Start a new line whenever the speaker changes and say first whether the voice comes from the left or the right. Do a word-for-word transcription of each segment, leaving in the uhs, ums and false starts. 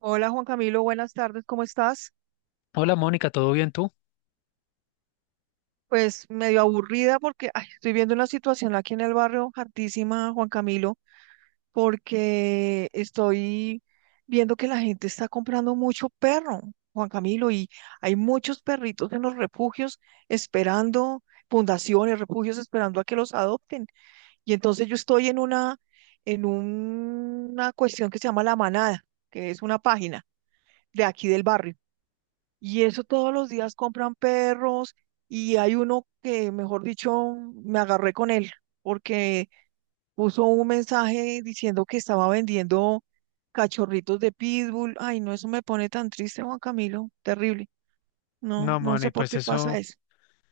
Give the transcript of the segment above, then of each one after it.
right: Hola Juan Camilo, buenas tardes, ¿cómo estás?
left: Hola Mónica, ¿todo bien tú?
right: Pues medio aburrida porque ay, estoy viendo una situación aquí en el barrio hartísima, Juan Camilo, porque estoy viendo que la gente está comprando mucho perro, Juan Camilo, y hay muchos perritos en los refugios esperando, fundaciones, refugios esperando a que los adopten. Y entonces yo estoy en una, en una cuestión que se llama La Manada, que es una página de aquí del barrio. Y eso todos los días compran perros y hay uno que, mejor dicho, me agarré con él porque puso un mensaje diciendo que estaba vendiendo cachorritos de pitbull. Ay, no, eso me pone tan triste, Juan Camilo. Terrible. No,
left: No,
right: no
left: Moni,
right: sé por
left: pues
right: qué pasa
left: eso,
right: eso.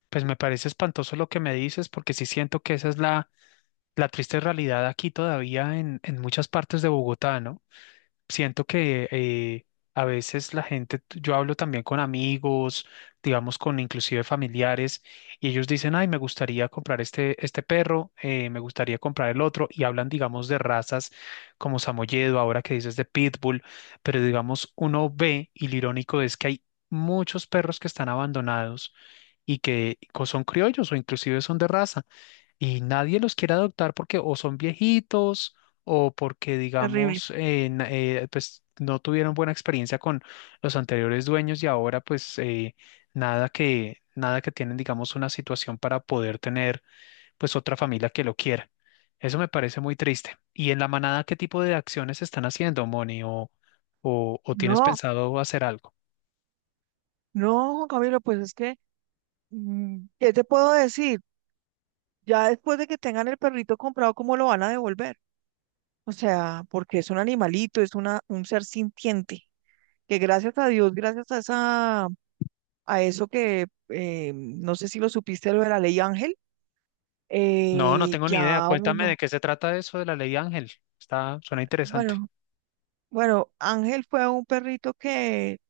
left: pues me parece espantoso lo que me dices, porque sí siento que esa es la, la triste realidad aquí todavía en, en muchas partes de Bogotá, ¿no? Siento que eh, a veces la gente, t- yo hablo también con amigos, digamos con inclusive familiares, y ellos dicen, ay, me gustaría comprar este, este perro, eh, me gustaría comprar el otro, y hablan, digamos, de razas como Samoyedo, ahora que dices de Pitbull, pero digamos, uno ve, y lo irónico es que hay muchos perros que están abandonados y que co- son criollos o inclusive son de raza y nadie los quiere adoptar porque o son viejitos o porque,
right: Terrible.
left: digamos, eh, na- eh, pues no tuvieron buena experiencia con los anteriores dueños y ahora pues eh, nada que, nada que tienen, digamos, una situación para poder tener pues otra familia que lo quiera. Eso me parece muy triste. ¿Y en la manada qué tipo de acciones están haciendo, Moni? ¿O, o, o tienes
right: No,
left: pensado hacer algo?
right: no, Juan Camilo, pues es que, mm, ¿qué te puedo decir? Ya después de que tengan el perrito comprado, ¿cómo lo van a devolver? O sea, porque es un animalito, es una, un ser sintiente. Que gracias a Dios, gracias a esa, a eso que eh, no sé si lo supiste lo de la ley Ángel,
left: No, no
right: eh,
left: tengo ni idea.
right: ya
left: Cuéntame de
right: uno,
left: qué se trata eso de la ley Ángel. Está, suena interesante.
right: bueno, bueno, Ángel fue un perrito que,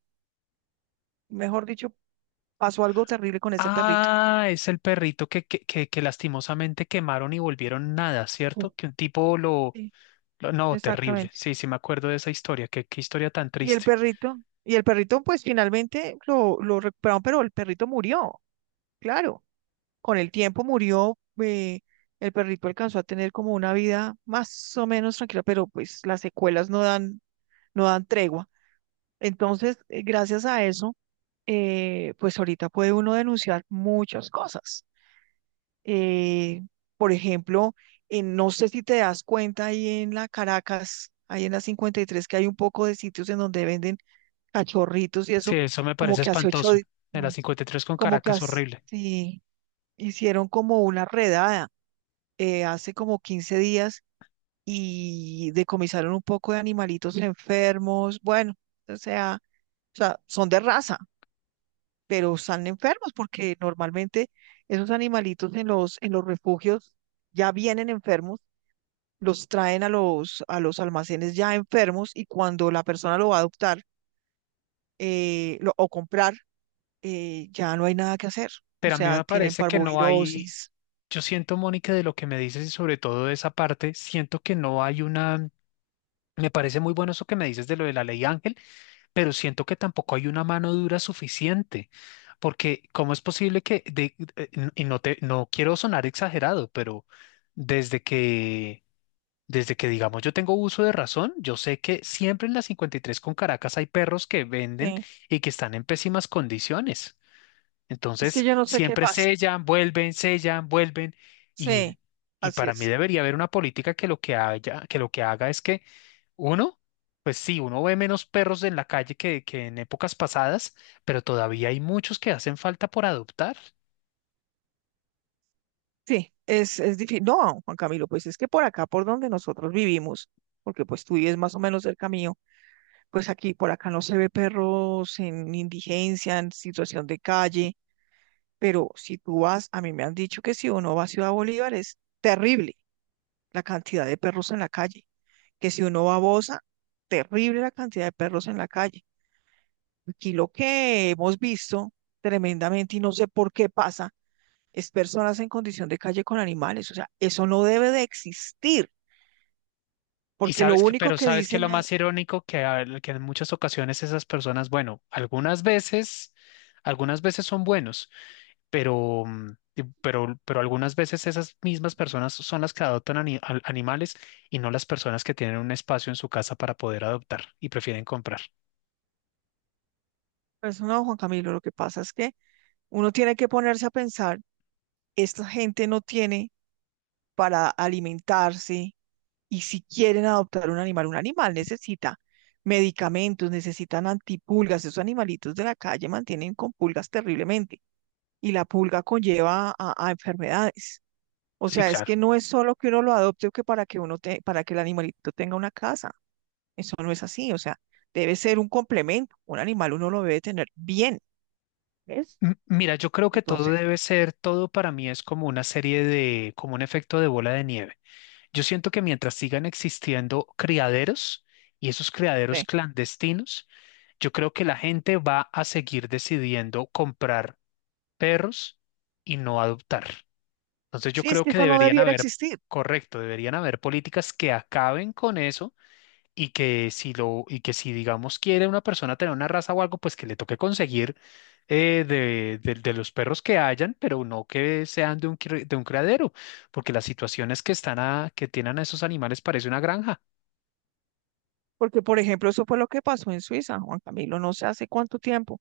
right: mejor dicho, pasó algo terrible con ese perrito.
left: Ah, es el perrito que, que, que, que lastimosamente quemaron y volvieron nada,
right: Oh.
left: ¿cierto? Que un tipo lo,
right: Sí,
left: lo- no, terrible.
right: exactamente.
left: Sí, sí me acuerdo de esa historia. Qué, qué historia tan
right: Y el
left: triste.
right: perrito, y el perrito, pues finalmente lo, lo recuperaron, pero el perrito murió, claro. Con el tiempo murió, eh, el perrito alcanzó a tener como una vida más o menos tranquila, pero pues las secuelas no dan no dan tregua. Entonces, eh, gracias a eso, eh, pues ahorita puede uno denunciar muchas cosas. Eh, por ejemplo, en- no sé si te das cuenta ahí en la Caracas, ahí en la cincuenta y tres, que hay un poco de sitios en donde venden cachorritos y
left: Sí,
right: eso,
left: eso me
right: como
left: parece
right: que hace ocho
left: espantoso.
right: días,
left: En la cincuenta y tres con
right: como que
left: Caracas,
right: hace,
left: horrible.
right: sí, hicieron como una redada eh, hace como quince días y decomisaron un poco de animalitos enfermos, bueno, o sea, o sea, son de raza, pero están enfermos porque normalmente esos animalitos en los, en los refugios ya vienen enfermos, los traen a los, a los almacenes ya enfermos y cuando la persona lo va a adoptar eh, lo- o comprar, eh, ya no hay nada que hacer. O
left: Pero a mí
right: sea,
left: me
right: tienen
left: parece que no hay...
right: parvovirosis.
left: Yo siento, Mónica, de lo que me dices y sobre todo de esa parte, siento que no hay una... Me parece muy bueno eso que me dices de lo de la ley Ángel, pero siento que tampoco hay una mano dura suficiente, porque ¿cómo es posible que, de- eh, n- y no te, no quiero sonar exagerado, pero desde que, desde que digamos yo tengo uso de razón, yo sé que siempre en la cincuenta y tres con Caracas hay perros que venden
right: Sí.
left: y que están en pésimas condiciones.
right: Es que
left: Entonces,
right: yo no sé qué
left: siempre
right: pasa.
left: sellan, vuelven, sellan, vuelven, y,
right: Sí,
left: y
right: así
left: para mí
right: es.
left: debería haber una política que lo que haya, que lo que haga es que uno, pues sí, uno ve menos perros en la calle que, que en épocas pasadas, pero todavía hay muchos que hacen falta por adoptar.
right: Sí, es, es difícil. No, Juan Camilo, pues es que por acá, por donde nosotros vivimos, porque pues tú vives más o menos cerca mío, pues aquí por acá no se ve perros en indigencia, en situación de calle, pero si tú vas, a mí me han dicho que si uno va a Ciudad Bolívar es terrible la cantidad de perros en la calle, que si uno va a Bosa, terrible la cantidad de perros en la calle. Aquí lo que hemos visto tremendamente y no sé por qué pasa es personas en condición de calle con animales, o sea, eso no debe de existir,
left: Y
right: porque lo
left: sabes que,
right: único
left: pero
right: que
left: sabes que
right: dicen,
left: lo
right: eh,
left: más irónico que, a- que en muchas ocasiones esas personas, bueno, algunas veces, algunas veces son buenos, pero, mm, y- pero, pero algunas veces esas mismas personas son las que adoptan ani- al- animales y no las personas que tienen un espacio en su casa para poder adoptar y prefieren comprar.
right: persona Juan Camilo, lo que pasa es que uno tiene que ponerse a pensar esta gente no tiene para alimentarse y si quieren adoptar un animal, un animal necesita medicamentos, necesitan antipulgas, esos animalitos de la calle mantienen con pulgas terriblemente y la pulga conlleva a, a enfermedades. O
left: Sí,
right: sea, es
left: claro.
right: que no es solo que uno lo adopte o que para que uno te- para que el animalito tenga una casa. Eso no es así. O sea, debe ser un complemento. Un animal uno lo debe tener bien, ¿ves?
left: M- Mira, yo creo que todo
right: Entonces,
left: debe ser, todo para mí es como una serie de, como un efecto de bola de nieve. Yo siento que mientras sigan existiendo criaderos y esos criaderos
right: eh,
left: clandestinos, yo creo que la gente va a seguir decidiendo comprar perros y no adoptar. Entonces yo
right: sí, es
left: creo
right: que
left: que
right: eso no
left: deberían
right: debiera
left: haber,
right: existir.
left: correcto, deberían haber políticas que acaben con eso y que si lo, y que si digamos quiere una persona tener una raza o algo, pues que le toque conseguir eh, de, de- de los perros que hayan, pero no que sean de un, cri- de un criadero, porque las situaciones que están a, que tienen a esos animales parece una granja.
right: Porque, por ejemplo, eso fue lo que pasó en Suiza, Juan Camilo, no sé hace cuánto tiempo,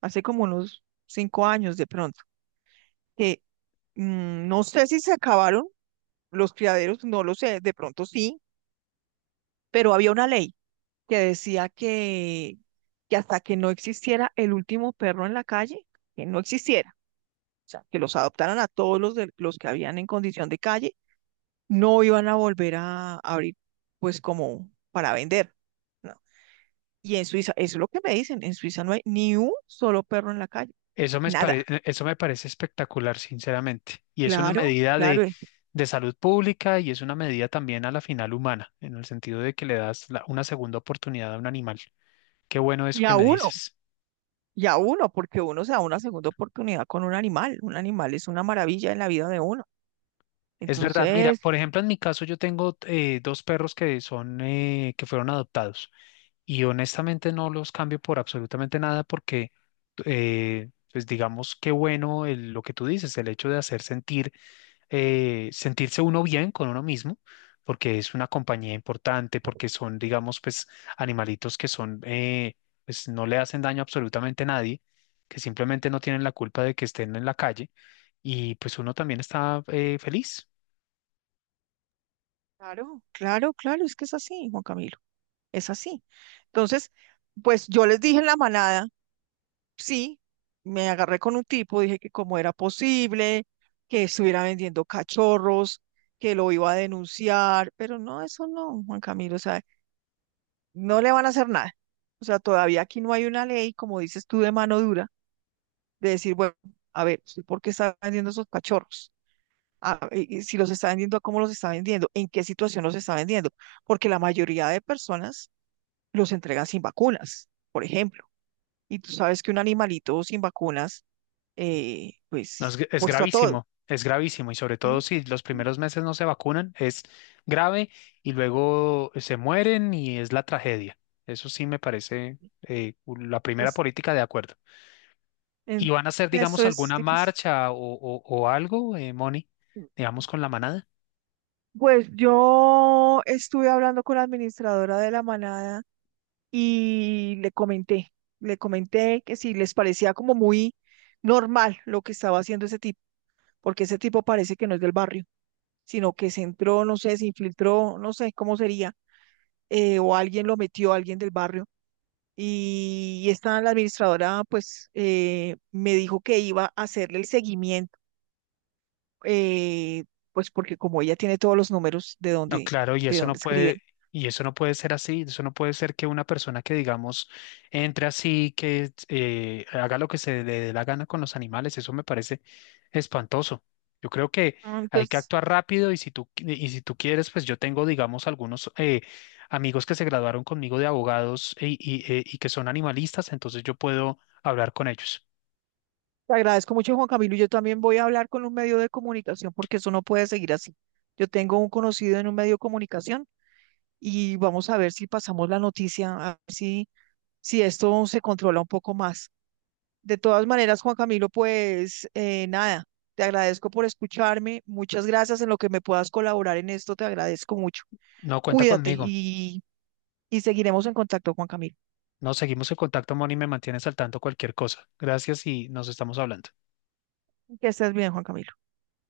right: hace como unos cinco años de pronto, que mm, no sé si se acabaron los criaderos, no lo sé, de pronto sí, pero había una ley que decía que, que hasta que no existiera el último perro en la calle, que no existiera, o sea, que los adoptaran a todos los, de, los que habían en condición de calle, no iban a volver a abrir, pues como para vender, ¿no? Y en Suiza, eso es lo que me dicen, en Suiza no hay ni un solo perro en la calle,
left: Eso me pare-
right: nada.
left: eh, eso me parece espectacular, sinceramente. Y es una
right: Claro,
left: medida
right: claro.
left: de,
right: Y
left: de salud pública y es una medida también a la final humana, en el sentido de que le das la- una segunda oportunidad a un animal. Qué bueno eso
right: y
left: que
right: a
left: me
right: uno,
left: dices.
right: y a uno, porque uno se da una segunda oportunidad con un animal. Un animal es una maravilla en la vida de uno.
left: Es verdad, mira,
right: Entonces,
left: por ejemplo, en mi caso yo tengo eh, dos perros que son, eh, que fueron adoptados y honestamente no los cambio por absolutamente nada porque, eh, pues digamos, qué bueno el- lo que tú dices, el hecho de hacer sentir eh, sentirse uno bien con uno mismo, porque es una compañía importante, porque son, digamos, pues animalitos que son, eh, pues no le hacen daño absolutamente a nadie, que simplemente no tienen la culpa de que estén en la calle y pues uno también está eh, feliz.
right: claro, claro, claro, es que es así, Juan Camilo, es así. Entonces, pues yo les dije en la manada, sí, me agarré con un tipo, dije que cómo era posible, que estuviera vendiendo cachorros, que lo iba a denunciar, pero no, eso no, Juan Camilo, o sea, no le van a hacer nada. O sea, todavía aquí no hay una ley, como dices tú, de mano dura, de decir, bueno, a ver, ¿usted ¿por qué está vendiendo esos cachorros? Ah, y- y si los está vendiendo, ¿a ¿cómo los está vendiendo? ¿En qué situación los está vendiendo? Porque la mayoría de personas los entregan sin vacunas, por ejemplo. Y tú sabes que un animalito sin vacunas, eh,
left: No,
right: pues,
left: es, es
right: puesto a todo.
left: gravísimo, es gravísimo y sobre todo
right: ¿M?
left: si los primeros meses no se vacunan, es grave y luego se mueren y es la tragedia. Eso sí me parece eh, la primera
right: Es-
left: política de acuerdo. ¿Y
right: en-
left: van a hacer,
right: eso
left: digamos,
right: es
left: alguna
right: difícil.
left: marcha o, o- o algo, eh, Moni, digamos, con la manada?
right: Pues yo estuve hablando con la administradora de la manada y le comenté, le comenté que si les parecía como muy normal lo que estaba haciendo ese tipo, porque ese tipo parece que no es del barrio, sino que se entró, no sé, se infiltró, no sé cómo sería, eh, o alguien lo metió, alguien del barrio. Y esta, la administradora, pues, eh, me dijo que iba a hacerle el seguimiento, eh, pues porque como ella tiene todos los números de
left: No,
right: donde,
left: claro, y
right: de
left: eso no
right: donde
left: puede,
right: escriben.
left: y eso no puede ser así, eso no puede ser que una persona que, digamos, entre así, que eh, haga lo que se le dé la gana con los animales, eso me parece espantoso. Yo creo que
right: Ah.
left: hay que
right: Entonces,
left: actuar rápido y si tú, qui- y si tú quieres, pues yo tengo, digamos, algunos eh, amigos que se graduaron conmigo de abogados y, y eh, y que son animalistas, entonces yo puedo hablar con ellos.
right: te agradezco mucho, Juan Camilo. Y yo también voy a hablar con un medio de comunicación porque eso no puede seguir así. Yo tengo un conocido en un medio de comunicación y vamos a ver si pasamos la noticia, a ver si, si esto se controla un poco más. De todas maneras, Juan Camilo, pues eh, nada, te agradezco por escucharme. Muchas gracias en lo que me puedas colaborar en esto, te agradezco mucho.
left: No, cuenta
right: Cuídate
left: conmigo.
right: y, y seguiremos en contacto, Juan Camilo.
left: Nos seguimos en contacto, Moni, y me mantienes al tanto cualquier cosa. Gracias y nos estamos hablando.
right: Que estés bien, Juan Camilo.